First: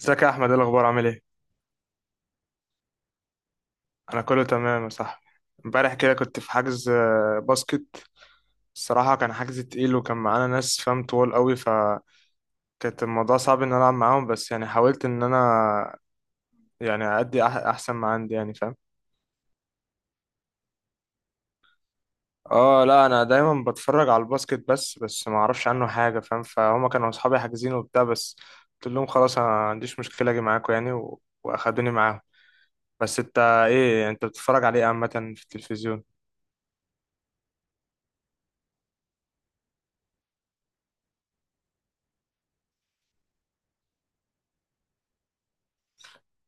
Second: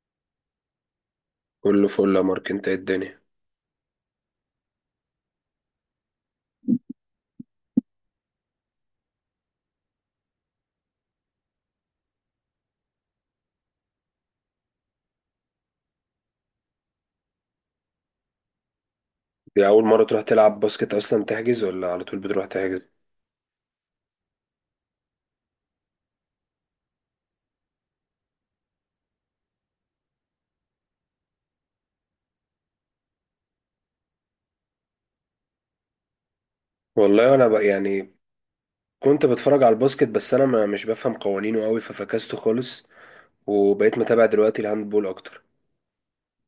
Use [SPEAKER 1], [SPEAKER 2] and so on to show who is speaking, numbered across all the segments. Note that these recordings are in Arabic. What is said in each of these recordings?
[SPEAKER 1] ازيك يا احمد، ايه الاخبار؟ عامل ايه؟
[SPEAKER 2] كله فل يا مارك. انت ايه الدنيا؟
[SPEAKER 1] انا كله تمام يا صاحبي. امبارح كده كنت في حجز باسكت. الصراحه كان حجز تقيل وكان معانا ناس فاهم طوال قوي، فكانت الموضوع صعب ان انا العب معاهم، بس يعني حاولت ان انا يعني ادي احسن ما عندي، يعني فاهم.
[SPEAKER 2] دي اول مره تروح تلعب باسكت اصلا تحجز، ولا على طول بتروح
[SPEAKER 1] اه
[SPEAKER 2] تحجز؟
[SPEAKER 1] لا، انا دايما بتفرج على الباسكت، بس ما اعرفش عنه حاجه، فاهم فهم. كانوا اصحابي حاجزين وبتاع، بس قلت لهم خلاص انا ما عنديش مشكله اجي معاكم يعني واخدوني معاهم. بس انت؟ ايه انت بتتفرج عليه عامه في التلفزيون؟
[SPEAKER 2] والله انا بقى يعني كنت بتفرج على الباسكت، بس انا ما مش بفهم قوانينه قوي ففكسته خالص، وبقيت متابع دلوقتي الهاندبول اكتر.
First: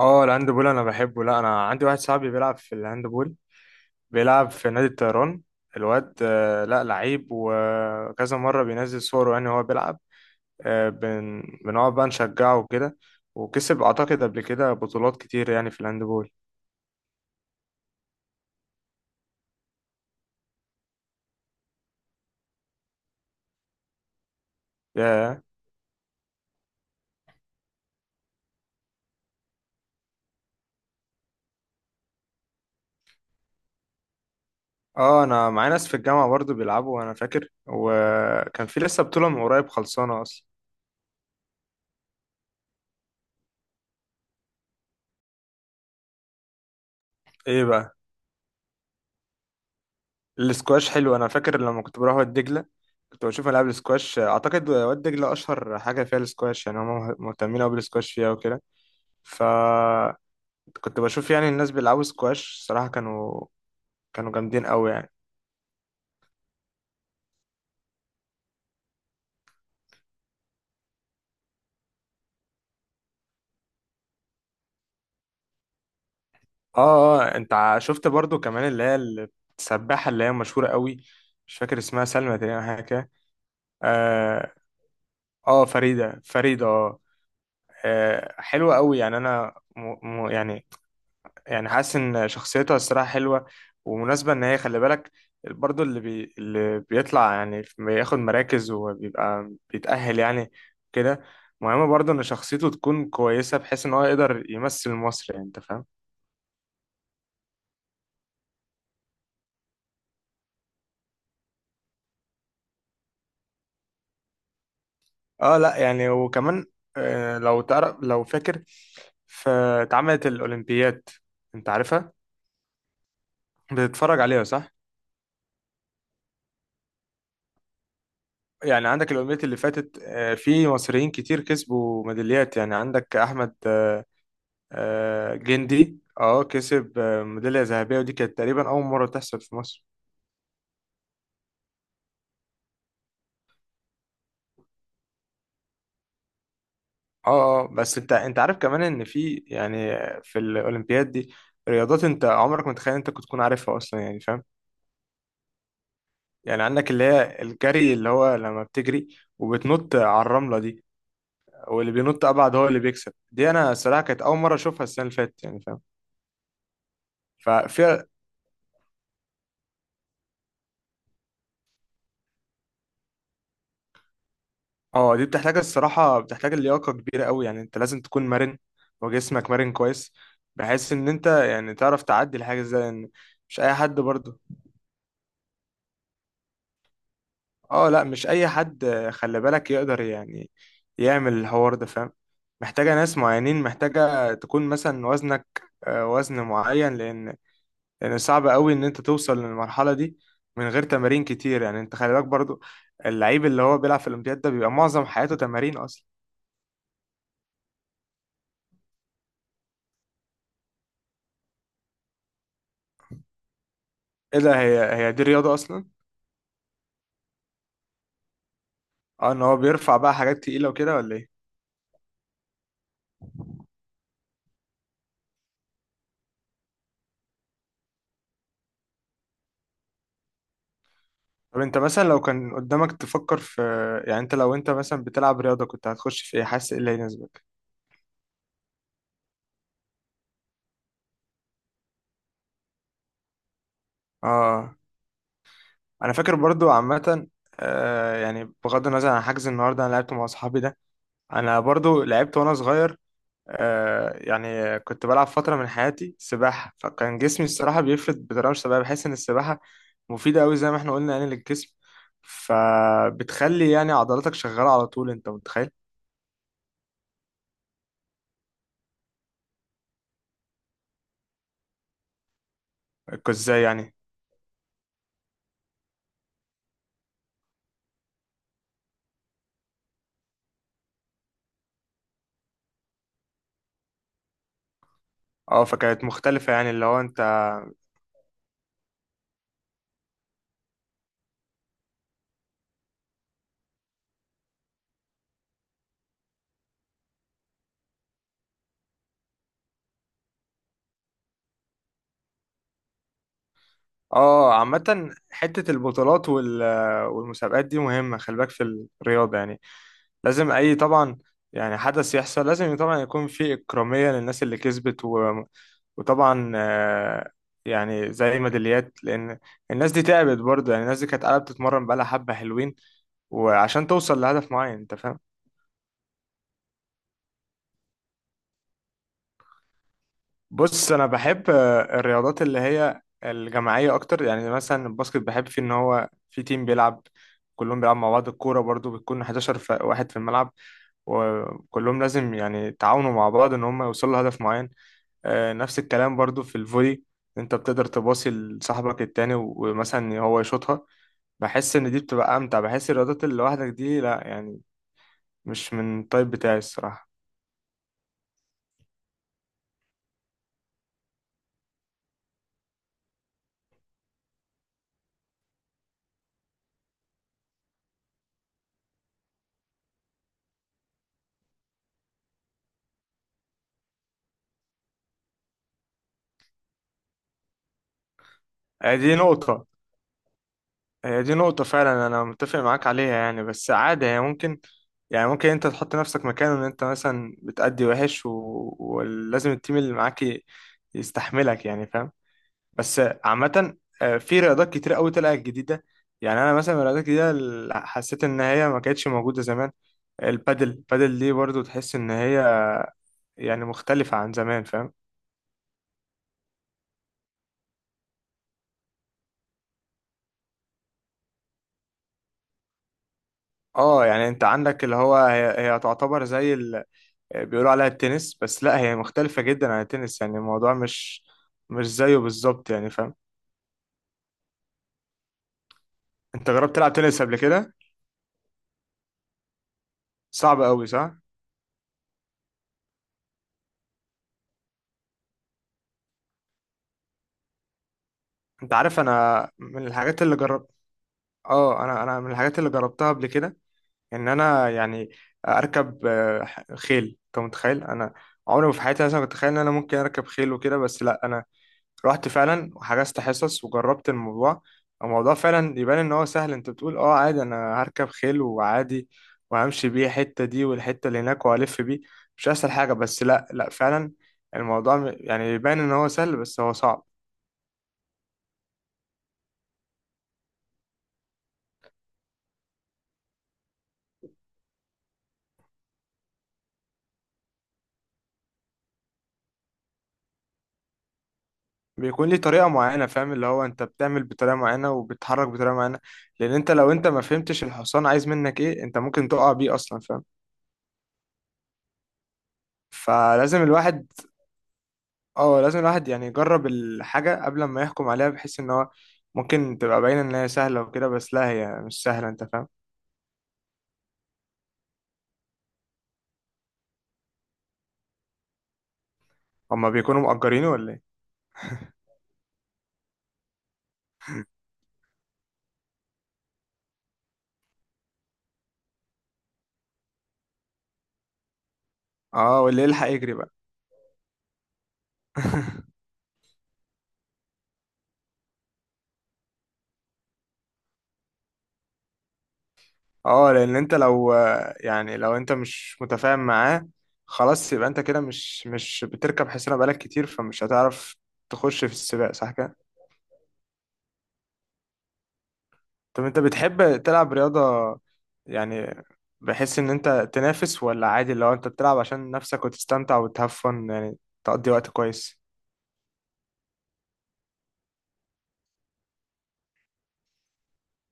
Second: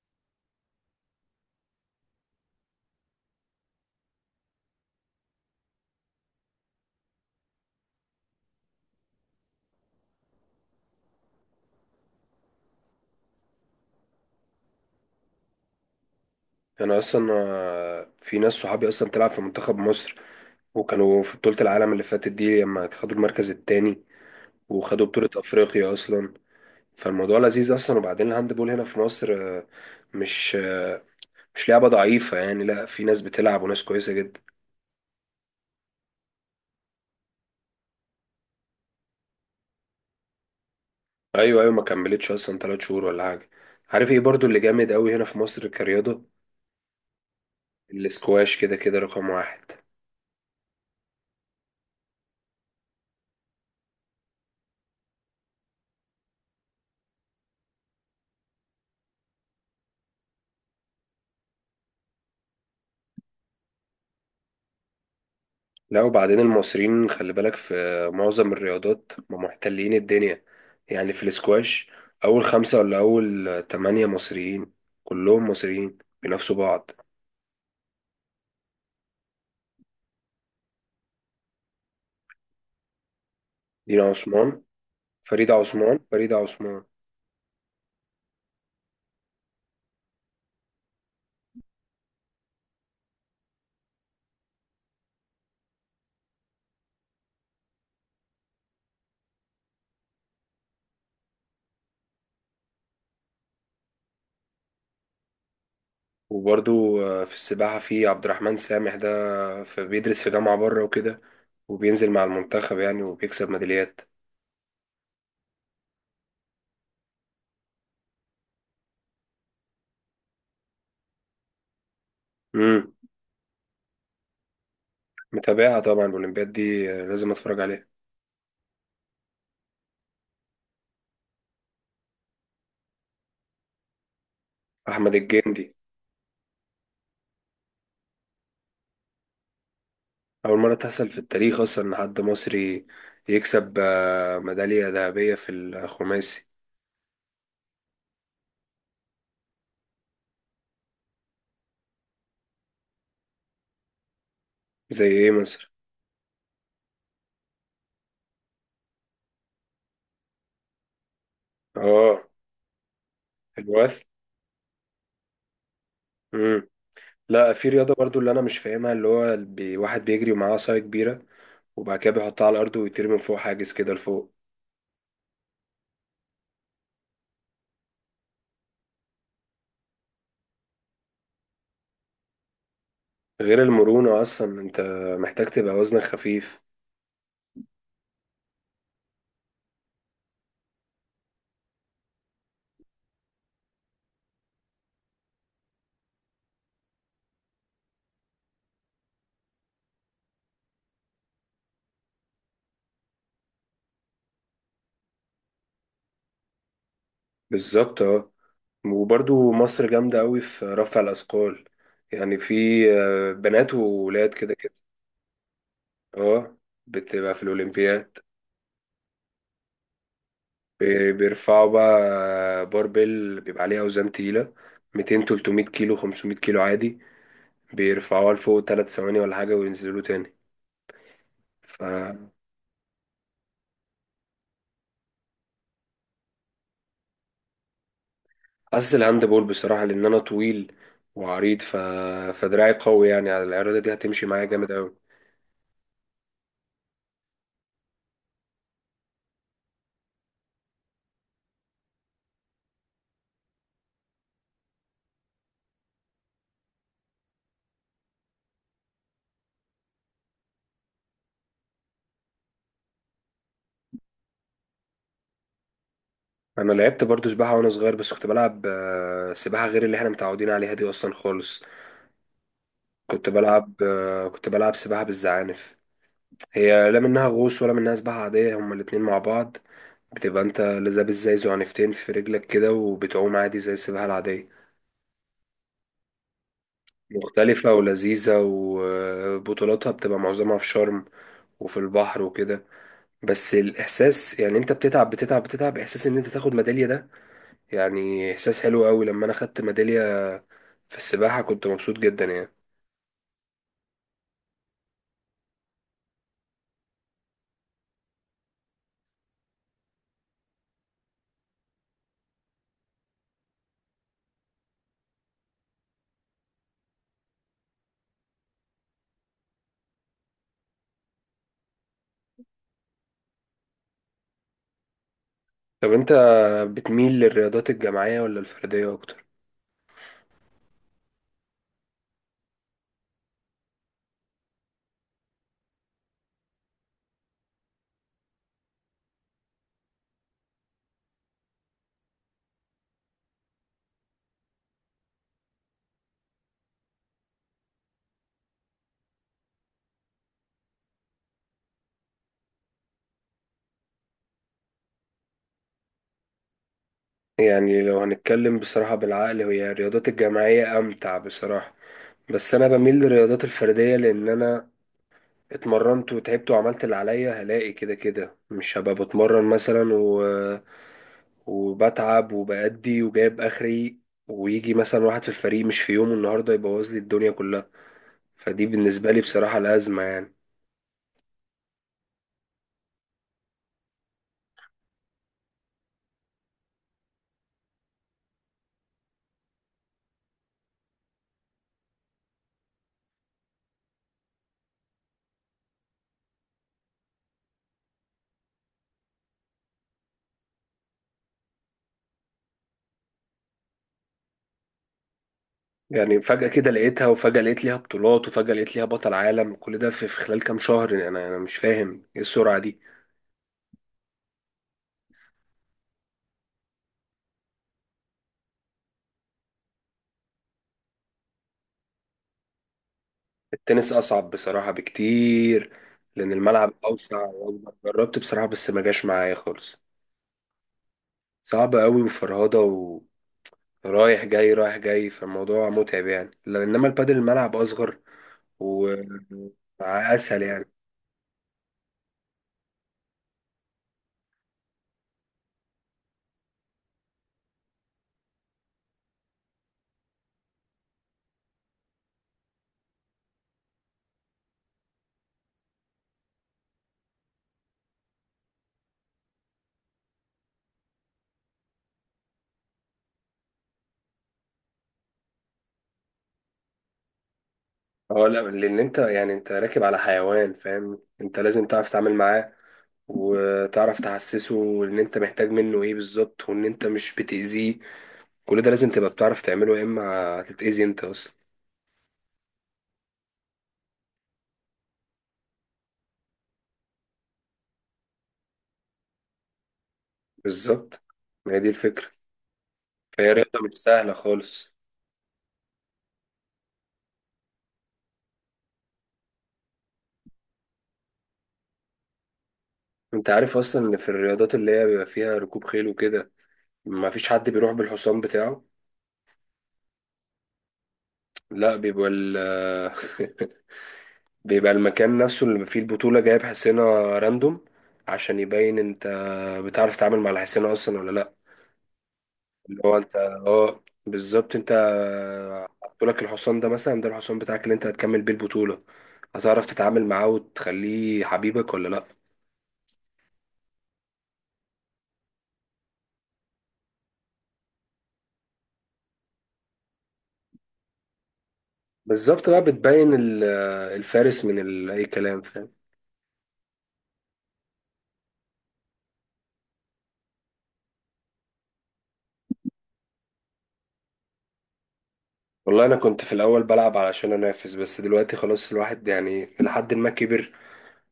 [SPEAKER 1] اه الهاندبول انا بحبه. لا انا عندي واحد صاحبي بيلعب في الهاندبول، بيلعب في نادي الطيران. الواد لا لعيب، وكذا مرة بينزل صوره يعني وهو بيلعب. بنقعد بقى نشجعه وكده، وكسب اعتقد قبل كده بطولات كتير يعني في الهاندبول.
[SPEAKER 2] انا اصلا في ناس صحابي اصلا بتلعب في منتخب مصر، وكانوا في بطوله العالم اللي فاتت دي لما خدوا المركز التاني، وخدوا بطوله
[SPEAKER 1] ياه.
[SPEAKER 2] افريقيا اصلا. فالموضوع لذيذ اصلا، وبعدين الهاندبول هنا في مصر مش آه، مش لعبه ضعيفه يعني، لا في ناس بتلعب وناس كويسه جدا.
[SPEAKER 1] اه انا معايا ناس في الجامعة برضو بيلعبوا، انا فاكر وكان في لسه بطولة من قريب خلصانة اصلا.
[SPEAKER 2] ايوه ايوه، ما كملتش اصلا ثلاث شهور ولا حاجه. عارف ايه برضو اللي جامد قوي هنا في مصر كرياضه؟
[SPEAKER 1] ايه بقى؟
[SPEAKER 2] الاسكواش كده كده رقم واحد.
[SPEAKER 1] السكواش حلو، انا فاكر لما كنت بروح واد دجله كنت بشوف العاب السكواش. اعتقد واد دجله اشهر حاجه فيها السكواش، يعني هم مهتمين قوي بالسكواش فيها وكده. فكنت بشوف يعني الناس بيلعبوا سكواش، صراحه كانوا جامدين قوي يعني.
[SPEAKER 2] لا وبعدين المصريين خلي بالك في معظم الرياضات ما محتلين الدنيا، يعني في الاسكواش اول خمسه ولا اول تمانية مصريين، كلهم مصريين بينافسوا بعض.
[SPEAKER 1] اه اه، انت شفت برضو كمان اللي هي السباحه، اللي هي مشهوره قوي. مش فاكر اسمها، سلمى تقريبا، حاجه كده.
[SPEAKER 2] دينا
[SPEAKER 1] اه.
[SPEAKER 2] عثمان، فريدة عثمان،
[SPEAKER 1] فريده
[SPEAKER 2] فريدة
[SPEAKER 1] فريده،
[SPEAKER 2] عثمان.
[SPEAKER 1] اه. حلوه قوي يعني. انا م... يعني يعني حاسس ان شخصيتها الصراحه حلوه ومناسبه. ان هي خلي بالك برضو اللي بيطلع يعني بياخد مراكز وبيبقى بيتأهل يعني كده. مهم برضو ان شخصيته تكون كويسه بحيث ان هو يقدر يمثل مصر، يعني انت فاهم.
[SPEAKER 2] وبرضو في السباحة في عبد الرحمن سامح ده، في بيدرس في جامعة بره وكده، وبينزل مع المنتخب يعني وبيكسب ميداليات.
[SPEAKER 1] اه لا يعني، وكمان لو تعرف لو فاكر، فاتعملت الاولمبياد، انت عارفها؟
[SPEAKER 2] مم.
[SPEAKER 1] بتتفرج عليها، صح؟
[SPEAKER 2] متابعها طبعا، الأولمبياد دي لازم أتفرج عليها.
[SPEAKER 1] يعني عندك الأولمبيات اللي فاتت في مصريين كتير كسبوا ميداليات. يعني عندك أحمد
[SPEAKER 2] أحمد الجندي،
[SPEAKER 1] جندي كسب ميدالية ذهبية، ودي كانت تقريبا أول مرة تحصل في مصر.
[SPEAKER 2] أول مرة تحصل في التاريخ أصلا إن حد مصري يكسب ميدالية ذهبية في الخماسي.
[SPEAKER 1] اه اه، بس انت عارف كمان ان في يعني في الأولمبياد دي رياضات انت عمرك ما تخيل انت كنت تكون عارفها اصلا، يعني فاهم.
[SPEAKER 2] زي إيه مصر؟
[SPEAKER 1] يعني عندك اللي هي الجري، اللي هو لما بتجري وبتنط على الرملة دي، واللي
[SPEAKER 2] آه،
[SPEAKER 1] بينط ابعد هو اللي بيكسب. دي انا الصراحة
[SPEAKER 2] الوث.
[SPEAKER 1] كانت أول مرة اشوفها السنة اللي فاتت، يعني فاهم.
[SPEAKER 2] مم. لا، في رياضة
[SPEAKER 1] ففي
[SPEAKER 2] برضو اللي أنا مش فاهمها، اللي هو واحد بيجري ومعاه عصاية كبيرة، وبعد كده بيحطها على الأرض ويطير من فوق حاجز كده لفوق.
[SPEAKER 1] اه دي بتحتاج الصراحة، بتحتاج اللياقة كبيرة قوي، يعني انت لازم تكون مرن وجسمك مرن كويس بحيث ان انت يعني تعرف تعدي الحاجة زي ان مش
[SPEAKER 2] غير
[SPEAKER 1] اي حد
[SPEAKER 2] المرونة
[SPEAKER 1] برضه.
[SPEAKER 2] أصلا، أنت محتاج تبقى وزنك خفيف.
[SPEAKER 1] اه لا، مش اي حد خلي بالك يقدر يعني يعمل الحوار ده، فاهم. محتاجة ناس معينين، محتاجة تكون مثلا وزنك وزن معين، لان صعب قوي ان انت توصل للمرحلة دي من غير تمارين كتير، يعني انت خلي بالك برضه اللعيب اللي هو بيلعب في الاولمبياد ده بيبقى معظم حياته تمارين اصلا.
[SPEAKER 2] بالظبط. اه، وبرضو مصر جامدة قوي في رفع الأثقال، يعني في بنات وولاد
[SPEAKER 1] ايه
[SPEAKER 2] كده
[SPEAKER 1] ده؟
[SPEAKER 2] كده.
[SPEAKER 1] هي دي رياضة اصلا؟
[SPEAKER 2] اه بتبقى في الأولمبياد.
[SPEAKER 1] اه، ان هو بيرفع بقى حاجات تقيلة وكده ولا ايه؟
[SPEAKER 2] بيرفعوا بقى باربل بيبقى عليها أوزان تقيلة، 200 300 كيلو 500 كيلو عادي، بيرفعوها لفوق 3 ثواني ولا حاجة وينزلوا تاني.
[SPEAKER 1] طب انت
[SPEAKER 2] ف
[SPEAKER 1] مثلا لو كان قدامك تفكر في، يعني لو انت مثلا بتلعب رياضة كنت هتخش في ايه؟ حاسس ايه اللي هيناسبك؟
[SPEAKER 2] حاسس الهاند بول بصراحة، لأن أنا طويل وعريض فدراعي قوي يعني، على العرضة دي هتمشي معايا جامد
[SPEAKER 1] اه
[SPEAKER 2] أوي.
[SPEAKER 1] انا فاكر برضو عامة. يعني بغض النظر عن حجز النهاردة انا لعبت مع اصحابي ده، انا برضو لعبت وانا صغير. يعني كنت بلعب فترة من حياتي سباحة، فكان جسمي الصراحة بيفرد بطريقة مش طبيعية. بحس ان السباحة مفيدة قوي زي ما احنا قلنا يعني للجسم، فبتخلي يعني عضلاتك شغالة على طول. انت متخيل؟
[SPEAKER 2] انا لعبت برضو سباحه وانا صغير، بس كنت بلعب سباحه غير اللي احنا متعودين عليها دي اصلا خالص.
[SPEAKER 1] ازاي يعني؟
[SPEAKER 2] كنت بلعب سباحه بالزعانف. هي لا منها غوص ولا منها سباحه عاديه، هما الاتنين مع بعض. بتبقى انت لابس زي زعنفتين في رجلك كده، وبتعوم عادي زي السباحه العاديه.
[SPEAKER 1] اه، فكانت مختلفة يعني اللي هو انت.
[SPEAKER 2] مختلفه ولذيذه، وبطولاتها بتبقى معظمها في شرم وفي البحر وكده. بس الاحساس يعني، انت بتتعب بتتعب بتتعب، احساس ان انت تاخد ميداليه ده، يعني احساس حلو قوي. لما انا خدت ميدالية في السباحة كنت مبسوط جدا يعني.
[SPEAKER 1] اه عامة حتة البطولات والمسابقات دي مهمة، خلي بالك في الرياضة يعني لازم أي طبعا. يعني حدث يحصل لازم طبعا يكون في إكرامية للناس اللي كسبت وطبعا يعني زي ميداليات، لأن الناس دي تعبت برضه. يعني الناس دي كانت قاعدة بتتمرن بقالها حبة حلوين، وعشان توصل لهدف معين أنت فاهم.
[SPEAKER 2] طب انت بتميل للرياضات الجماعية ولا الفردية اكتر؟
[SPEAKER 1] بص انا بحب الرياضات اللي هي الجماعيه اكتر. يعني مثلا الباسكت بحب فيه ان هو في تيم بيلعب، كلهم بيلعب مع بعض. الكوره برضو بتكون 11 واحد في الملعب، وكلهم لازم يعني يتعاونوا مع بعض ان هم يوصلوا لهدف معين. نفس الكلام برضو في الفولي، انت بتقدر تباصي لصاحبك التاني ومثلا هو يشوطها. بحس ان دي بتبقى امتع. بحس الرياضات اللي لوحدك دي لا يعني، مش من الطيب بتاعي الصراحه.
[SPEAKER 2] يعني لو هنتكلم بصراحة بالعقل، هي الرياضات الجماعية امتع بصراحة، بس انا بميل للرياضات الفردية لان انا اتمرنت وتعبت وعملت اللي عليا، هلاقي كده كده مش هبقى بتمرن مثلا وبتعب وبأدي وجايب اخري، ويجي مثلا واحد في الفريق مش في يومه النهارده يبوظ لي الدنيا كلها. فدي بالنسبة
[SPEAKER 1] دي
[SPEAKER 2] لي بصراحة
[SPEAKER 1] نقطه،
[SPEAKER 2] الأزمة يعني.
[SPEAKER 1] هي دي نقطة فعلا، أنا متفق معاك عليها يعني. بس عادي، هي ممكن، يعني ممكن أنت تحط نفسك مكانه إن أنت مثلا بتأدي وحش ولازم التيم اللي معاك يستحملك، يعني فاهم. بس عامة في رياضات كتير أوي طلعت جديدة. يعني أنا مثلا من الرياضات الجديدة اللي حسيت إن هي ما كانتش موجودة زمان، البادل دي برضو تحس إن هي يعني مختلفة عن زمان، فاهم.
[SPEAKER 2] يعني فجأة كده لقيتها، وفجأة لقيت ليها بطولات، وفجأة لقيت ليها بطل عالم، كل ده في خلال كام شهر، يعني أنا مش فاهم إيه السرعة دي.
[SPEAKER 1] اه يعني انت عندك اللي هو هي تعتبر زي، بيقولوا عليها التنس، بس لا هي مختلفة جدا عن التنس، يعني الموضوع مش زيه بالظبط، يعني فاهم.
[SPEAKER 2] التنس أصعب بصراحة بكتير، لأن
[SPEAKER 1] انت
[SPEAKER 2] الملعب
[SPEAKER 1] جربت تلعب تنس
[SPEAKER 2] أوسع
[SPEAKER 1] قبل كده؟
[SPEAKER 2] وأكبر. جربت بصراحة بس ما جاش معايا خالص.
[SPEAKER 1] صعب قوي، صح؟
[SPEAKER 2] صعبة قوي وفرهضة، ورايح جاي رايح جاي، فالموضوع متعب يعني. إنما البادل الملعب أصغر
[SPEAKER 1] انت عارف انا من الحاجات اللي
[SPEAKER 2] وأسهل يعني.
[SPEAKER 1] جربت، اه انا من الحاجات اللي جربتها قبل كده ان انا يعني اركب خيل. انت متخيل؟ انا عمري ما في حياتي مثلا كنت اتخيل ان انا ممكن اركب خيل وكده، بس لا انا رحت فعلا وحجزت حصص وجربت الموضوع. الموضوع فعلا يبان ان هو سهل، انت بتقول اه عادي انا هركب خيل وعادي وهمشي بيه الحتة دي والحتة اللي هناك وهلف بيه، مش اسهل حاجة. بس لا لا، فعلا الموضوع يعني يبان ان هو سهل بس هو صعب.
[SPEAKER 2] اه لا، لأن أنت يعني أنت راكب على حيوان فاهم، أنت لازم تعرف تتعامل معاه، وتعرف تحسسه ان انت محتاج منه ايه بالظبط، وان انت مش بتأذيه. كل ده لازم تبقى بتعرف تعمله، يا اما هتتأذي انت اصلا.
[SPEAKER 1] بيكون ليه طريقة معينة، فاهم. اللي هو انت بتعمل بطريقة معينة وبتتحرك بطريقة معينة، لان لو انت ما فهمتش الحصان عايز منك ايه، انت ممكن تقع بيه اصلا، فاهم.
[SPEAKER 2] بالظبط، ما هي دي الفكرة. فهي رياضة
[SPEAKER 1] فلازم
[SPEAKER 2] مش
[SPEAKER 1] الواحد
[SPEAKER 2] سهلة خالص.
[SPEAKER 1] اه لازم الواحد يعني يجرب الحاجة قبل ما يحكم عليها، بحيث ان هو ممكن تبقى باينة ان هي سهلة وكده، بس لا هي مش سهلة، انت فاهم.
[SPEAKER 2] انت عارف اصلا ان في الرياضات اللي هي بيبقى فيها ركوب خيل وكده، ما فيش حد بيروح بالحصان بتاعه؟
[SPEAKER 1] هما بيكونوا مأجرينه ولا ايه؟
[SPEAKER 2] لا، بيبقى ال بيبقى المكان نفسه اللي فيه البطولة جايب حصينة راندوم، عشان يبين انت بتعرف تتعامل مع الحصينة اصلا ولا لا.
[SPEAKER 1] اه،
[SPEAKER 2] اللي
[SPEAKER 1] واللي
[SPEAKER 2] هو
[SPEAKER 1] يلحق
[SPEAKER 2] انت،
[SPEAKER 1] يجري بقى.
[SPEAKER 2] اه بالظبط، انت حطولك الحصان ده مثلا، ده الحصان بتاعك اللي انت هتكمل بيه البطولة، هتعرف تتعامل معاه وتخليه حبيبك ولا لا.
[SPEAKER 1] اه، لان انت لو يعني لو انت مش متفاهم معاه، خلاص يبقى انت كده مش بتركب حصانة بقالك كتير، فمش هتعرف تخش في السباق،
[SPEAKER 2] بالظبط،
[SPEAKER 1] صح
[SPEAKER 2] بقى
[SPEAKER 1] كده.
[SPEAKER 2] بتبين الفارس من اي كلام فاهم.
[SPEAKER 1] طب انت بتحب تلعب رياضة يعني، بحس ان انت تنافس ولا عادي لو انت بتلعب عشان نفسك وتستمتع وتهفن، يعني تقضي وقت كويس.
[SPEAKER 2] والله انا كنت في الاول بلعب علشان انافس، بس دلوقتي خلاص، الواحد يعني لحد ما كبر،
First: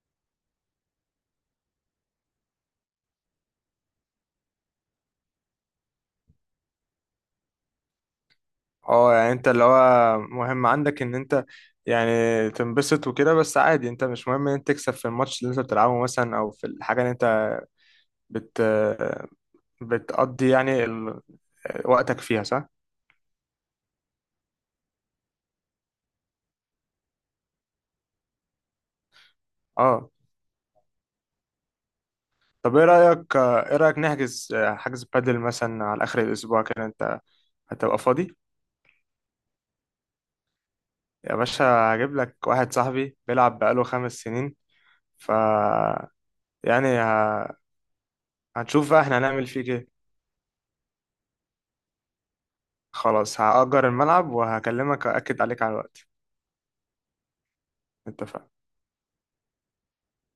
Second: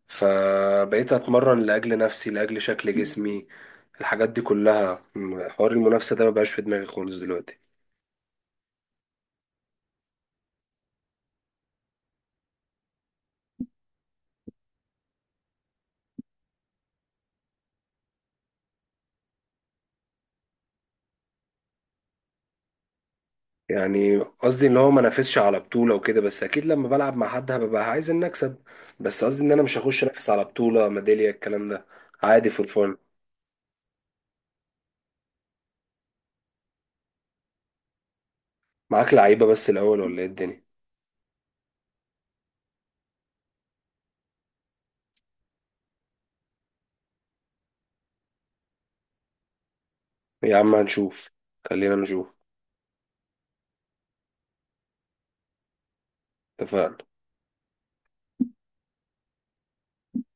[SPEAKER 2] فبقيت اتمرن لاجل نفسي لاجل شكل جسمي، الحاجات دي كلها، حوار المنافسة ده مبقاش في دماغي خالص دلوقتي.
[SPEAKER 1] اه يعني انت اللي هو مهم عندك ان انت يعني تنبسط وكده، بس عادي انت مش مهم ان انت تكسب في الماتش اللي انت بتلعبه مثلا، او في الحاجة اللي انت بت بتقضي يعني وقتك فيها، صح؟
[SPEAKER 2] يعني قصدي ان هو ما نافسش على بطولة وكده، بس اكيد لما بلعب مع حد هبقى عايز ان اكسب، بس قصدي ان انا مش هخش
[SPEAKER 1] اه،
[SPEAKER 2] انافس على بطولة ميدالية الكلام ده. عادي، فور
[SPEAKER 1] طب ايه
[SPEAKER 2] فن.
[SPEAKER 1] رأيك ايه رأيك نحجز حجز بادل مثلا على اخر الاسبوع كده؟ انت هتبقى فاضي؟
[SPEAKER 2] معاك، لعيبة بس الاول ولا ايه الدنيا؟
[SPEAKER 1] يا باشا، هجيب لك واحد صاحبي بيلعب بقاله 5 سنين، ف يعني ه... هنشوف بقى احنا هنعمل فيه ايه.
[SPEAKER 2] يا عم هنشوف، خلينا نشوف.
[SPEAKER 1] خلاص، هأجر الملعب وهكلمك وأكد عليك على الوقت.
[SPEAKER 2] اتفقنا.
[SPEAKER 1] اتفقنا.